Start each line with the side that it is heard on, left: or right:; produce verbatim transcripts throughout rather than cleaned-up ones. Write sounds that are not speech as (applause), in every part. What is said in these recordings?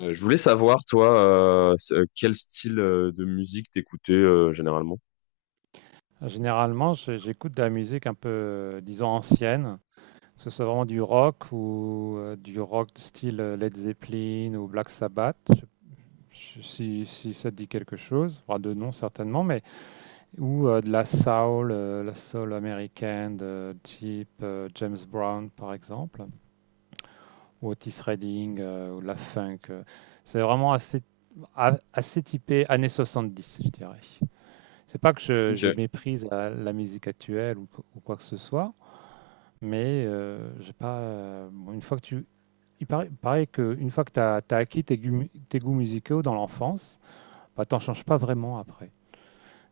left: Euh, je voulais savoir, toi, euh, s- euh, quel style euh, de musique t'écoutais euh, généralement?
right: Généralement, j'ai- j'écoute de la musique un peu, euh, disons, ancienne, que ce soit vraiment du rock ou euh, du rock de style euh, Led Zeppelin ou Black Sabbath. Je- si, si ça te dit quelque chose, enfin, de nom certainement, mais ou euh, de la soul, euh, la soul américaine de type euh, James Brown par exemple, ou Otis Redding, euh, ou de la funk. euh. C'est vraiment assez, a- assez typé années soixante-dix, je dirais. C'est pas que je,
left: Ok.
right: je méprise euh, la musique actuelle ou ou quoi que ce soit. Mais heu, j'ai pas, heu, bon une fois que tu il paraît il paraît que une fois que tu as acquis tes goûts tes goûts musicaux dans l'enfance, bah, t'en changes pas vraiment après.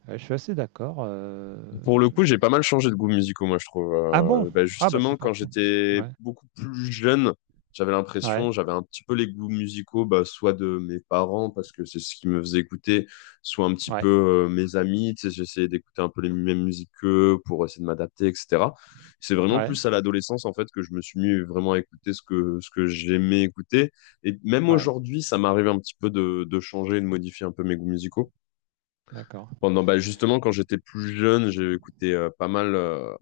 right: Ouais, je suis assez d'accord. Heu
left: Pour le coup, j'ai pas mal changé de goût musicaux, moi, je trouve.
right: ah bon?
left: Euh, bah,
right: Ah bah, c'est
left: justement, quand
right: parfait.
left: j'étais
right: Ouais.
left: beaucoup plus jeune, j'avais
right: Ouais.
left: l'impression, j'avais un petit peu les goûts musicaux, bah, soit de mes parents, parce que c'est ce qui me faisait écouter, soit un petit
right: Ouais.
left: peu euh, mes amis, tu sais, j'essayais d'écouter un peu les mêmes musiques qu'eux pour essayer de m'adapter, et cetera. C'est vraiment
right: Ouais.
left: plus à l'adolescence, en fait, que je me suis mis vraiment à écouter ce que, ce que j'aimais écouter. Et même
right: Ouais.
left: aujourd'hui, ça m'arrive un petit peu de, de changer et de modifier un peu mes goûts musicaux.
right: D'accord.
left: Pendant, bah, justement, quand j'étais plus jeune, j'ai écouté euh, pas mal. euh,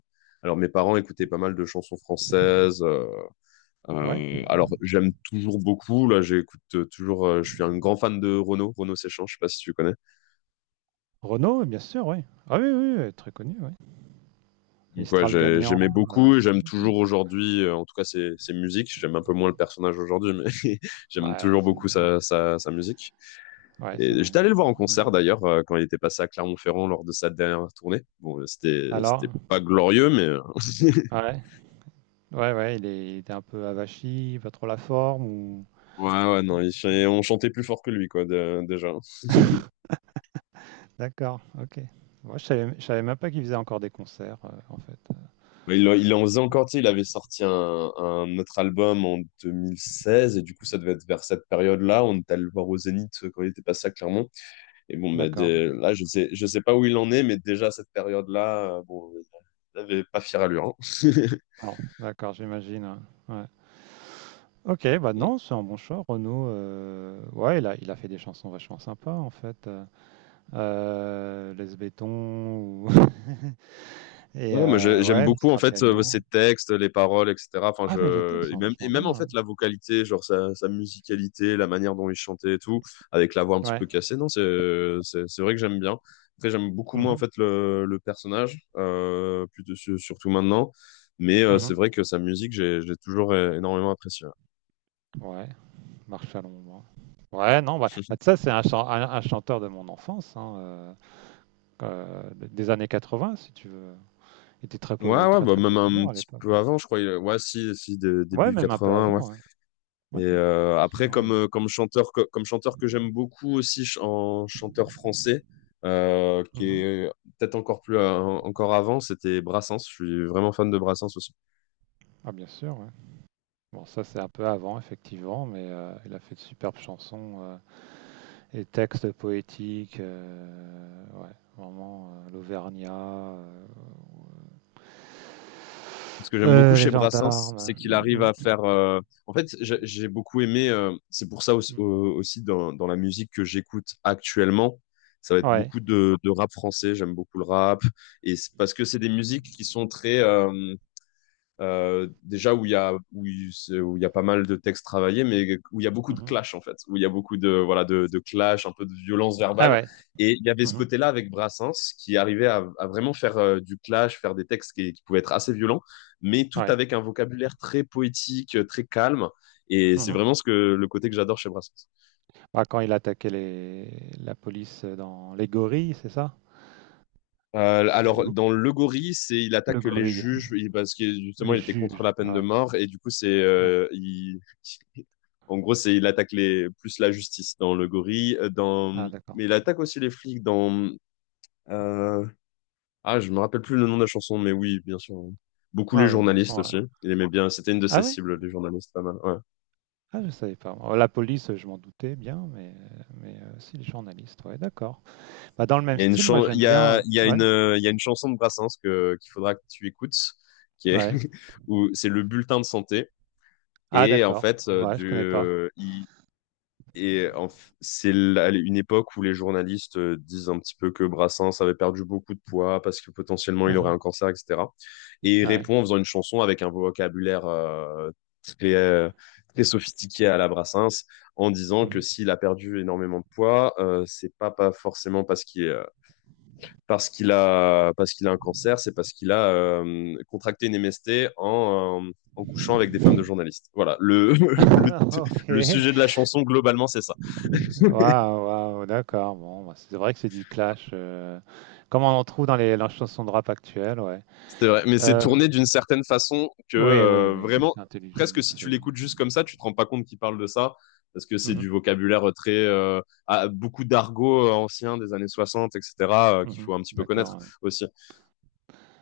left: Alors, mes parents écoutaient pas mal de chansons françaises. Euh,
right: Ouais.
left: euh, alors, j'aime toujours beaucoup. Là, j'écoute euh, toujours. Euh, je suis un grand fan de Renaud, Renaud Séchan. Je sais pas si tu connais.
right: Renaud, bien sûr, oui. Ah oui, oui, oui, très connu, oui.
left: Donc, ouais,
right: Mistral
left: j'ai-
right: gagnant,
left: j'aimais
right: heu,
left: beaucoup. Et j'aime toujours aujourd'hui. Euh, en tout cas, ses, ses musiques. J'aime un peu moins le personnage aujourd'hui, mais (laughs) j'aime
right: ouais,
left: toujours
right: c'est
left: beaucoup
right: des ouais.
left: sa, sa, sa musique.
right: Ouais, c'est
left: Et
right: vrai,
left: j'étais allé le voir en
right: ouais. Mmh.
left: concert d'ailleurs euh, quand il était passé à Clermont-Ferrand lors de sa dernière tournée. Bon, euh, c'était
right: Alors?
left: c'était pas glorieux, mais euh, (laughs)
right: Ouais. Ouais, ouais, il est il était un peu avachi, pas trop la forme ou?
left: Ouais, ouais, non, il ch- on chantait plus fort que lui, quoi, de- déjà.
right: (laughs) D'accord, OK. Moi, je savais je savais même pas qu'ils faisaient encore des concerts, heu, en fait.
left: Mais Il, en- il en faisait encore, tu sais, il avait sorti un, un autre album en deux mille seize, et du coup, ça devait être vers cette période-là. On était allé le voir au Zénith euh, quand il était passé à Clermont. Et bon, mais
right: D'accord.
left: dès- là, je sais, je sais pas où il en est, mais déjà à cette période-là, euh, bon, il avait pas fière allure, hein.
right: Alors, d'accord, j'imagine, ouais. Ouais. OK, bah, non,
left: (laughs)
right: c'est un bon choix, Renaud, heu, ouais, il a il a fait des chansons vachement sympas, en fait, heu, heu, laisse ou (laughs) et
left: Ouais, moi je-
right: heu,
left: j'aime
right: ouais,
left: beaucoup en
right: Mistral
left: fait euh, ses
right: Gagnant.
left: textes, les paroles, et cetera. Enfin,
right: Ah, mais les
left: je
right: textes
left: et
right: sont
left: même et
right: vachement
left: même
right: bien,
left: en fait
right: ouais.
left: la vocalité, genre sa, sa musicalité, la manière dont il chantait et tout, avec la voix un petit
right: Ouais.
left: peu cassée. Non, c'est c'est c'est vrai que j'aime bien. Après, j'aime beaucoup
right: Mmh
left: moins en
right: mh.
left: fait le le personnage, euh, plus de- su- surtout maintenant. Mais euh, c'est
right: Mmh.
left: vrai que sa musique, j'ai j'ai toujours é- énormément apprécié. Ouais,
right: Ouais, Marche à l'ombre, hein. Ouais, non, bah, bah, ça,
left: (laughs)
right: c'est un chan un un chanteur de mon enfance, hein, heu euh, des années quatre-vingt, si tu veux. Il était très,
left: ouais,
right: po-
left: ouais,
right: très,
left: bah
right: très
left: même un
right: populaire à
left: petit
right: l'époque.
left: peu avant, je crois. il- Ouais, si si dé-
right: Ouais,
left: début
right: même un peu
left: vingts.
right: avant, hein. Ouais,
left: Et euh, après,
right: absolument,
left: comme,
right: ouais.
left: euh, comme chanteur, que- comme chanteur que j'aime beaucoup aussi ch- en chanteur français, euh, qui
right: Mhm.
left: est peut-être encore plus euh, encore avant, c'était Brassens. Je suis vraiment fan de Brassens aussi.
right: Ah, bien sûr, ouais. Bon, ça, c'est un peu avant, effectivement, mais euh, il a fait de superbes chansons euh, et textes poétiques. Euh, ouais, vraiment, euh, l'Auvergnat, euh, ouais.
left: Ce que j'aime beaucoup
right: Euh, les
left: chez Brassens,
right: gendarmes.
left: c'est qu'il arrive
right: Mm,
left: à faire. euh, En fait, j'ai j'ai beaucoup aimé. euh, C'est pour ça aussi, au-
right: mm.
left: aussi dans, dans la musique que j'écoute actuellement, ça va être
right: Ouais.
left: beaucoup de, de rap français. J'aime beaucoup le rap, et c'est parce que c'est des musiques qui sont très euh, euh, déjà où il y a où il où il y a pas mal de textes travaillés, mais où il y a beaucoup de
right: Mhm.
left: clash en fait, où il y a beaucoup de voilà de, de clash, un peu de violence
right: Ah
left: verbale.
right: ouais.
left: Et il y avait ce
right: Mhm.
left: côté-là avec Brassens qui arrivait à, à vraiment faire euh, du clash, faire des textes qui, qui pouvaient être assez violents, mais tout
right: Ouais.
left: avec un vocabulaire très poétique, euh, très calme. Et c'est
right: Mhm.
left: vraiment ce que le côté que j'adore chez Brassens.
right: Ah, quand il attaquait les... la police dans les gorilles, c'est ça?
left: Euh,
right: C'est Les...
left: alors,
right: go-
left: dans Le Gorille, c'est il
right: Le
left: attaque les
right: gorille,
left: juges il- parce que justement
right: les
left: il était contre
right: juges.
left: la peine
right: Ah
left: de
right: ouais.
left: mort et du coup c'est
right: Ouais.
left: euh, il- (laughs) en gros c'est il attaque les plus la justice dans Le Gorille euh, dans
right: Ah d'accord.
left: mais il attaque aussi les flics dans euh, ah je me rappelle plus le nom de la chanson, mais oui bien sûr hein. Beaucoup les
right: Ah oui, de toute
left: journalistes
right: façon. euh,
left: aussi, il aimait bien, c'était une de
right: Ah
left: ses
right: ouais?
left: cibles les journalistes, pas mal ouais.
right: Ah, je savais pas. Oh, la police, je m'en doutais bien, mais mais euh, si les journalistes, ouais, d'accord. Bah, dans le même
left: Il y a une
right: style, moi
left: chan- il
right: j'aime
left: y
right: bien.
left: a
right: euh,
left: il y a
right: Ouais,
left: une euh, il y a une chanson de Brassens que qu'il faudra que tu écoutes qui est
right: ouais.
left: (laughs) où c'est le bulletin de santé.
right: Ah
left: Et en
right: d'accord.
left: fait, euh,
right: Ouais, je connais pas.
left: du, il- et en f- c'est la- une époque où les journalistes euh, disent un petit peu que Brassens avait perdu beaucoup de poids parce que potentiellement il aurait un
right: Uhum.
left: cancer, et cetera. Et il
right: Ouais.
left: répond en faisant une chanson avec un vocabulaire euh, très, euh, très sophistiqué à la Brassens, en disant que
right: Mhm.
left: s'il a perdu énormément de poids, euh, c'est pas, pas forcément parce qu'il parce qu'il a, parce qu'il a un cancer, c'est parce qu'il a euh, contracté une M S T en, euh, en couchant avec des femmes de
right: (laughs)
left: journalistes. Voilà, le, (laughs) le,
right: Ok.
left: le sujet de la chanson, globalement, c'est ça.
right: Waouh, waouh, d'accord. Bon, bah, c'est vrai que c'est du clash. euh, Comme on en trouve dans les, dans les chansons de rap actuelles, ouais.
left: C'est vrai, mais c'est
right: Euh,
left: tourné d'une certaine façon que
right: oui, oui,
left: euh,
right: oui,
left: vraiment,
right: c'est
left: presque
right: intelligemment
left: si tu
right: fait, ouais.
left: l'écoutes juste comme ça, tu te rends pas compte qu'il parle de ça, parce que c'est
right: Mhm,
left: du vocabulaire très, euh, à- beaucoup d'argot euh, ancien des années soixante, et cetera, euh, qu'il
right: mhm,
left: faut un petit peu connaître
right: d'accord, ouais.
left: aussi.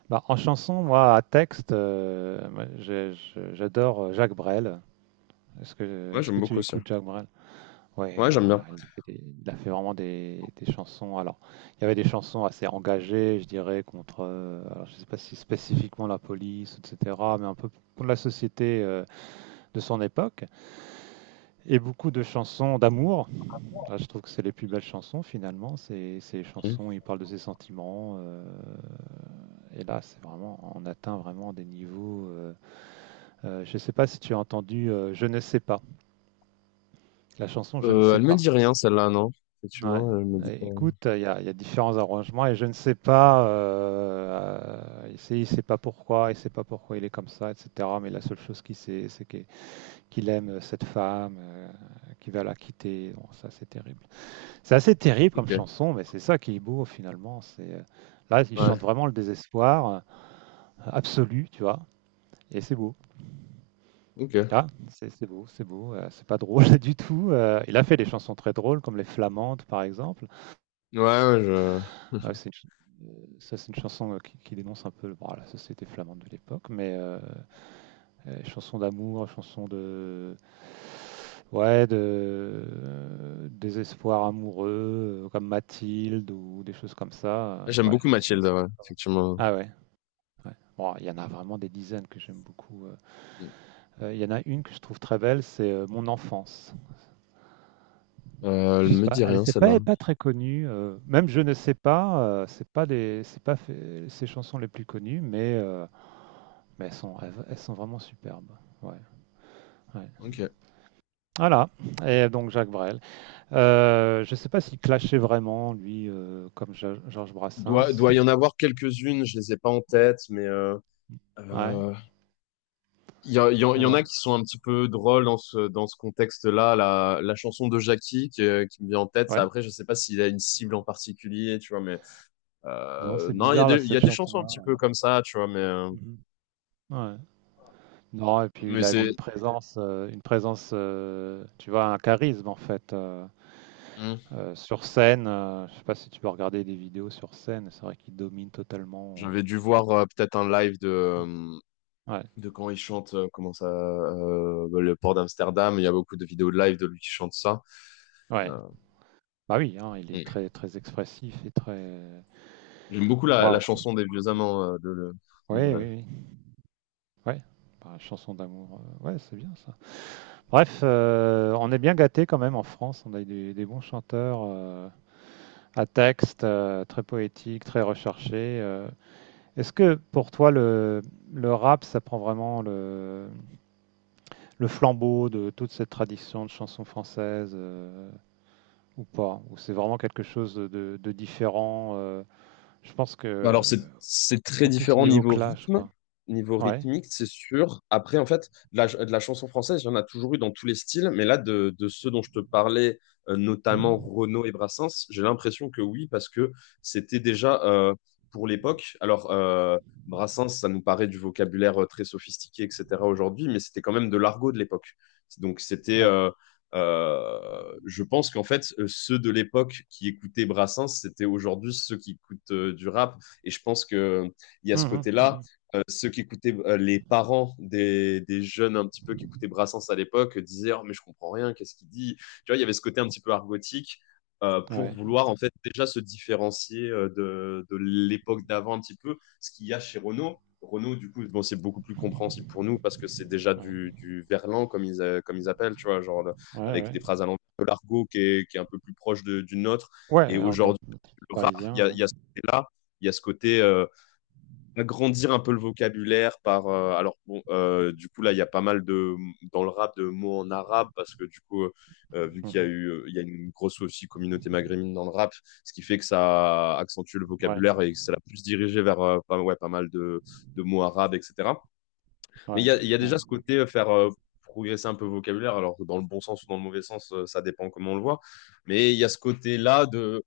right: Bah, en chanson, moi, à texte, euh, moi, j'ai- je- j'adore euh, Jacques Brel. Est-ce que,
left: Ouais,
right: est-ce
left: j'aime
right: que tu
left: beaucoup aussi.
right: écoutes Jacques Brel? Oui, il
left: Ouais, j'aime bien.
right: a fait des- il a fait vraiment des, des chansons. Alors, il y avait des chansons assez engagées, je dirais, contre, euh, alors, je sais pas si spécifiquement la police, et cetera, mais un peu pour la société euh, de son époque, et beaucoup de chansons d'amour. Ah, je trouve que c'est les plus belles chansons finalement, c'est ces chansons, où il parle de ses sentiments. Euh, et là, c'est vraiment, on atteint vraiment des niveaux. Euh, euh, je ne sais pas si tu as entendu euh, Je ne sais pas. La chanson Je ne
left: Euh,
right: sais
left: elle me
right: pas.
left: dit rien, celle-là, non?
right: Ouais.
left: Effectivement, elle me dit pas.
right: Et écoute, il y a, il y a différents arrangements et je ne sais pas. Euh, il sait, il sait pas pourquoi, il sait pas pourquoi il est comme ça, et cetera. Mais la seule chose qu'il sait, c'est que- qu'il aime cette femme, euh, qu'il va la quitter. Bon, ça, c'est terrible. C'est assez terrible comme
left: Ok.
right: chanson, mais c'est ça qui est beau finalement. C'est euh, Là, il chante
left: Ouais,
right: vraiment le désespoir, euh, absolu, tu vois, et c'est beau.
left: ok. Ouais,
right: Là, c'est c'est beau, c'est beau. Euh, c'est pas drôle (laughs) du tout. Euh, il a fait des chansons très drôles, comme les Flamandes, par exemple.
left: ouais, je...
right: Euh, c'est une ch- euh, Ça, c'est une chanson euh, qui, qui dénonce un peu bon, la société flamande de l'époque, mais euh, euh, chanson d'amour, chanson de ouais, de euh, désespoir amoureux, euh, comme Mathilde ou des choses comme ça. Euh,
left: J'aime
right: ouais,
left: beaucoup
right: ça,
left: Mathilde, ouais, effectivement.
right: ah ouais, ouais. Bon, il y en a vraiment des dizaines que j'aime beaucoup. euh. Euh, il y en a une que je trouve très belle, c'est euh, Mon enfance.
left: Euh, elle
right: Je sais
left: me
right: pas,
left: dit
right: elle
left: rien,
right: c'est
left: celle-là.
right: pas, pas très connue. Euh, même je ne sais pas, euh, c'est pas les, c'est pas fait- ses chansons les plus connues, mais, euh, mais elles sont, elles, elles sont vraiment superbes. Ouais, ouais.
left: Ok.
right: Voilà. Et donc Jacques Brel. Euh, je sais pas s'il clashait vraiment lui, euh, comme Ja- Georges
left: Doit,
right: Brassens.
left: doit y en avoir quelques-unes, je les ai pas en tête, mais euh,
right: Ouais.
left: euh, il y, a- il y en il y en a
right: Alors,
left: qui sont un petit peu drôles dans ce, dans ce contexte-là. La, la chanson de Jackie qui, euh, qui me vient en tête, ça,
right: ouais.
left: après, je sais pas s'il a une cible en particulier, tu vois, mais
right: Non,
left: euh,
right: c'est
left: non, il y a
right: bizarre
left: des,
right: là
left: il y
right: cette
left: a des chansons un
right: chanson-là,
left: petit
right: ouais.
left: peu comme ça, tu vois, mais, euh,
right: Mhm. Ouais. Non, et puis
left: mais
right: il avait
left: c'est...
right: une présence, euh, une présence, euh, tu vois, un charisme en fait. Euh,
left: Hmm.
right: euh, sur scène, euh, je sais pas si tu peux regarder des vidéos sur scène, c'est vrai qu'il domine totalement.
left: J'avais dû voir euh, peut-être un live de,
right: euh,
left: euh,
right: Ouais,
left: de quand il chante, euh, comment ça, euh, le port d'Amsterdam. Il y a beaucoup de vidéos de live de lui qui chante ça.
right: ouais.
left: Euh,
right: Bah oui, hein, il est
left: mm.
right: très très expressif et très.
left: J'aime beaucoup la, la
right: Waouh.
left: chanson des vieux amants euh, de, de, de
right: Oui, oui,
left: Brel.
right: oui. Ouais. Bah, chanson d'amour, euh, ouais, c'est bien ça. Bref, euh, on est bien gâté quand même en France. On a des, des bons chanteurs euh, à texte, euh, très poétiques, très recherchés. euh, Est-ce que pour toi, le, le rap, ça prend vraiment le, le flambeau de toute cette tradition de chansons françaises, euh, ou pas? Ou c'est vraiment quelque chose de, de- de différent? Euh, je pense que
left: Alors, c'est c'est
right: ils
left: très
right: sont plus au
left: différent
right: niveau
left: niveau
right: clash,
left: rythme,
right: quoi.
left: niveau
right: Ouais.
left: rythmique, c'est sûr. Après, en fait, de la, ch- de la chanson française, il y en a toujours eu dans tous les styles, mais là, de, de ceux dont je te parlais, euh, notamment
right: Mhm.
left: Renaud et Brassens, j'ai l'impression que oui, parce que c'était déjà euh, pour l'époque. Alors, euh, Brassens, ça nous paraît du vocabulaire euh, très sophistiqué, et cetera aujourd'hui, mais c'était quand même de l'argot de l'époque. Donc, c'était.
right: Ouais.
left: Euh, euh, je pense qu'en fait, euh, ceux de l'époque qui écoutaient Brassens, c'était aujourd'hui ceux qui écoutent euh, du rap, et je pense qu'il y a ce
right: Mhm,
left: côté-là.
right: mhm.
left: Euh, ceux qui écoutaient, euh, les parents des, des, jeunes un petit peu qui écoutaient Brassens à l'époque disaient oh, mais je comprends rien, qu'est-ce qu'il dit. Tu vois, il y avait ce côté un petit peu argotique, euh, pour
right: Ouais.
left: vouloir en fait déjà se différencier euh, de, de l'époque d'avant un petit peu, ce qu'il y a chez Renaud Renaud du coup, bon, c'est beaucoup plus compréhensible pour nous parce que c'est déjà
right: Ouais.
left: du, du verlan, comme ils, euh, comme ils appellent, tu vois, genre le,
right: Ouais.
left: avec
right: Ouais.
left: des phrases à l'envers de l'argot qui est, qui est un peu plus proche de, du nôtre.
right: Ouais.
left: Et
right: Argot
left: aujourd'hui, le rap, il y
right: parisien.
left: a, il
right: Ouais.
left: y a ce côté-là, il y a ce côté euh, agrandir un peu le vocabulaire par euh, alors bon euh, du coup là il y a pas mal de dans le rap de mots en arabe parce que du coup euh, vu qu'il y a
right: Mhm.
left: eu euh, il y a une grosse aussi communauté maghrébine dans le rap, ce qui fait que ça accentue le
right: Ouais.
left: vocabulaire et que ça l'a plus dirigé vers euh, pas, ouais, pas mal de, de mots arabes, etc. Mais il y
right: Ouais.
left: a, il y a déjà
right: Ouais.
left: ce côté euh, faire euh, progresser un peu le vocabulaire, alors que dans le bon sens ou dans le mauvais sens euh, ça dépend comment on le voit, mais il y a ce côté là de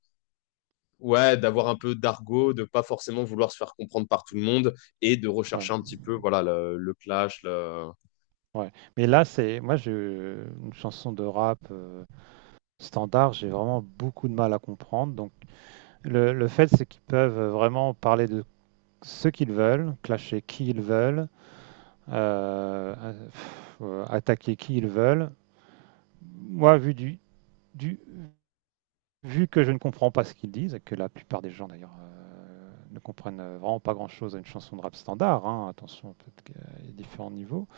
left: ouais, d'avoir un peu d'argot, de pas forcément vouloir se faire comprendre par tout le monde et de
right: Ouais.
left: rechercher un petit peu voilà le, le clash, le-
right: Ouais. Mais là, c'est moi, je une chanson de rap euh, standard, j'ai vraiment beaucoup de mal à comprendre. Le, le fait, c'est qu'ils peuvent vraiment parler de ce qu'ils veulent, clasher qui ils veulent, euh, euh, attaquer qui ils veulent. Moi, vu, du, du, vu que je ne comprends pas ce qu'ils disent, et que la plupart des gens d'ailleurs euh, ne comprennent vraiment pas grand-chose à une chanson de rap standard, hein, attention, peut-être qu'il y a différents niveaux,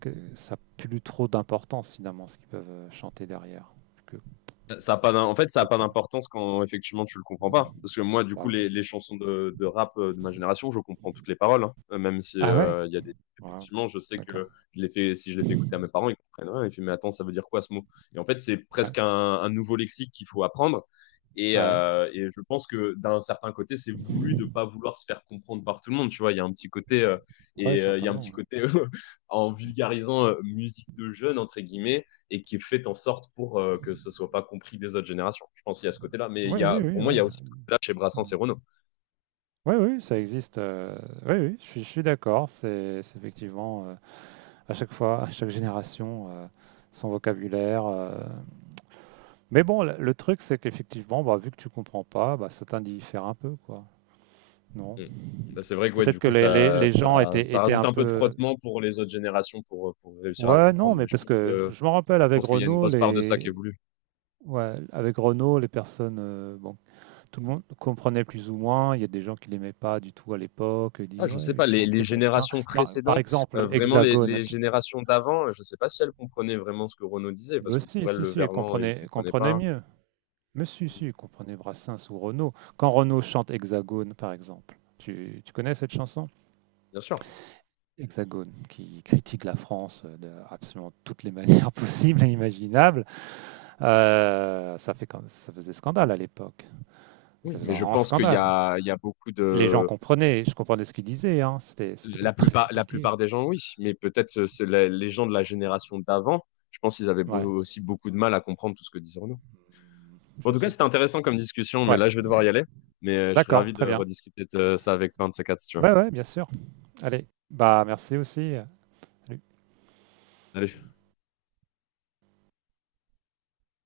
right: que ça n'a plus trop d'importance finalement ce qu'ils peuvent chanter derrière. Que,
left: Ça a pas d'im- En fait,
right: de
left: ça n'a
right: quoi ils
left: pas
right: parlent.
left: d'importance quand effectivement tu le comprends pas. Parce que moi, du
right: Bah
left: coup,
right: oui.
left: les, les chansons de, de rap euh, de ma génération, je comprends toutes les paroles. Hein. Euh, Même si
right: Ah ouais,
left: euh, il y a des
right: ouais,
left: effectivement, je sais que
right: d'accord.
left: je les fais, si je les fais écouter à mes parents, ils comprennent rien. Ils font, mais attends, ça veut dire quoi ce mot? Et en fait, c'est
right: Ouais.
left: presque un, un nouveau lexique qu'il faut apprendre. Et,
right: Ouais.
left: euh, et je pense que d'un certain côté, c'est voulu de pas vouloir se faire comprendre par tout le monde. Tu vois, il y a un petit côté euh,
right: Ouais,
left: et euh, il y a un
right: certainement,
left: petit
right: ouais.
left: côté (laughs) en vulgarisant euh, musique de jeunes entre guillemets et qui est faite en sorte pour euh, que ce ne soit pas compris des autres générations. Je pense qu'il y a ce côté-là, mais il
right: Oui,
left: y a,
right: oui,
left: pour
right: oui,
left: moi, il y
right: ouais.
left: a aussi là chez Brassens et Renaud.
right: Oui, oui, ça existe. Euh, oui, oui, je suis, je suis d'accord. C'est c'est effectivement euh, à chaque fois, à chaque génération, euh, son vocabulaire. euh. Mais bon, le, le truc, c'est qu'effectivement, bah, vu que tu comprends pas, bah, ça t'indiffère un peu, quoi. Non.
left: Mm. Bah, c'est vrai que ouais,
right: Peut-être
left: du
right: que
left: coup,
right: les, les-
left: ça,
right: les
left: ça,
right: gens étaient,
left: ça
right: étaient
left: rajoute
right: un
left: un peu de
right: peu.
left: frottement pour les autres générations pour, euh, pour réussir à
right: Ouais, non,
left: comprendre. Mais
right: mais
left: je
right: parce
left: pense
right: que
left: que,
right: je me rappelle
left: je
right: avec
left: pense qu'il y a une
right: Renault,
left: grosse part de ça qui est
right: les.
left: voulu.
right: Ouais, avec Renault, les personnes, euh, bon, tout le monde comprenait plus ou moins. Il y a des gens qui l'aimaient pas du tout à l'époque,
left: Ah,
right: dit:
left: je sais
right: «Ouais, il
left: pas, les,
right: chante,
left: les
right: c'est pas bien».
left: générations
right: Quand par
left: précédentes,
right: exemple,
left: euh, vraiment les,
right: Hexagone,
left: les
right: tu
left: générations d'avant, je sais pas si elles comprenaient vraiment ce que Renaud disait, parce
right: mais
left: que
right: si,
left: pour elles,
right: si,
left: le
right: si, elle
left: Verlan, il
right: comprenait elle
left: comprenait
right: comprenait
left: pas.
right: mieux. Mais si, si, elle comprenait Brassens ou Renaud. Quand Renaud chante Hexagone, par exemple, tu tu connais cette chanson?
left: Bien sûr.
right: Hexagone, qui critique la France, heu, de absolument toutes les manières (laughs) possibles et imaginables, heu, ça fait quand ça faisait scandale à l'époque. Ça
left: Oui,
right: faisait
left: mais
right: un
left: je
right: grand
left: pense qu'il y
right: scandale.
left: a, il y a beaucoup
right: Et les gens
left: de,
right: comprenaient, je comprenais ce qu'ils disaient, hein, c'était c'était pas
left: la
right: très
left: plupart, la
right: compliqué.
left: plupart des gens, oui, mais peut-être euh, c'est la- les gens de la génération d'avant, je pense qu'ils avaient
right: Ouais.
left: beau- aussi beaucoup de mal à comprendre tout ce que disait Renaud. Bon, en
right: Je
left: tout cas,
right: sais
left: c'était
right: pas.
left: intéressant comme discussion, mais
right: Ouais,
left: là, je vais devoir y aller. Mais euh, je serais
right: d'accord,
left: ravi de
right: très bien.
left: rediscuter de euh, ça avec toi, un de ces quatre, si tu veux.
right: Ouais, ouais, bien sûr. Allez, bah merci aussi. Salut.
left: Salut.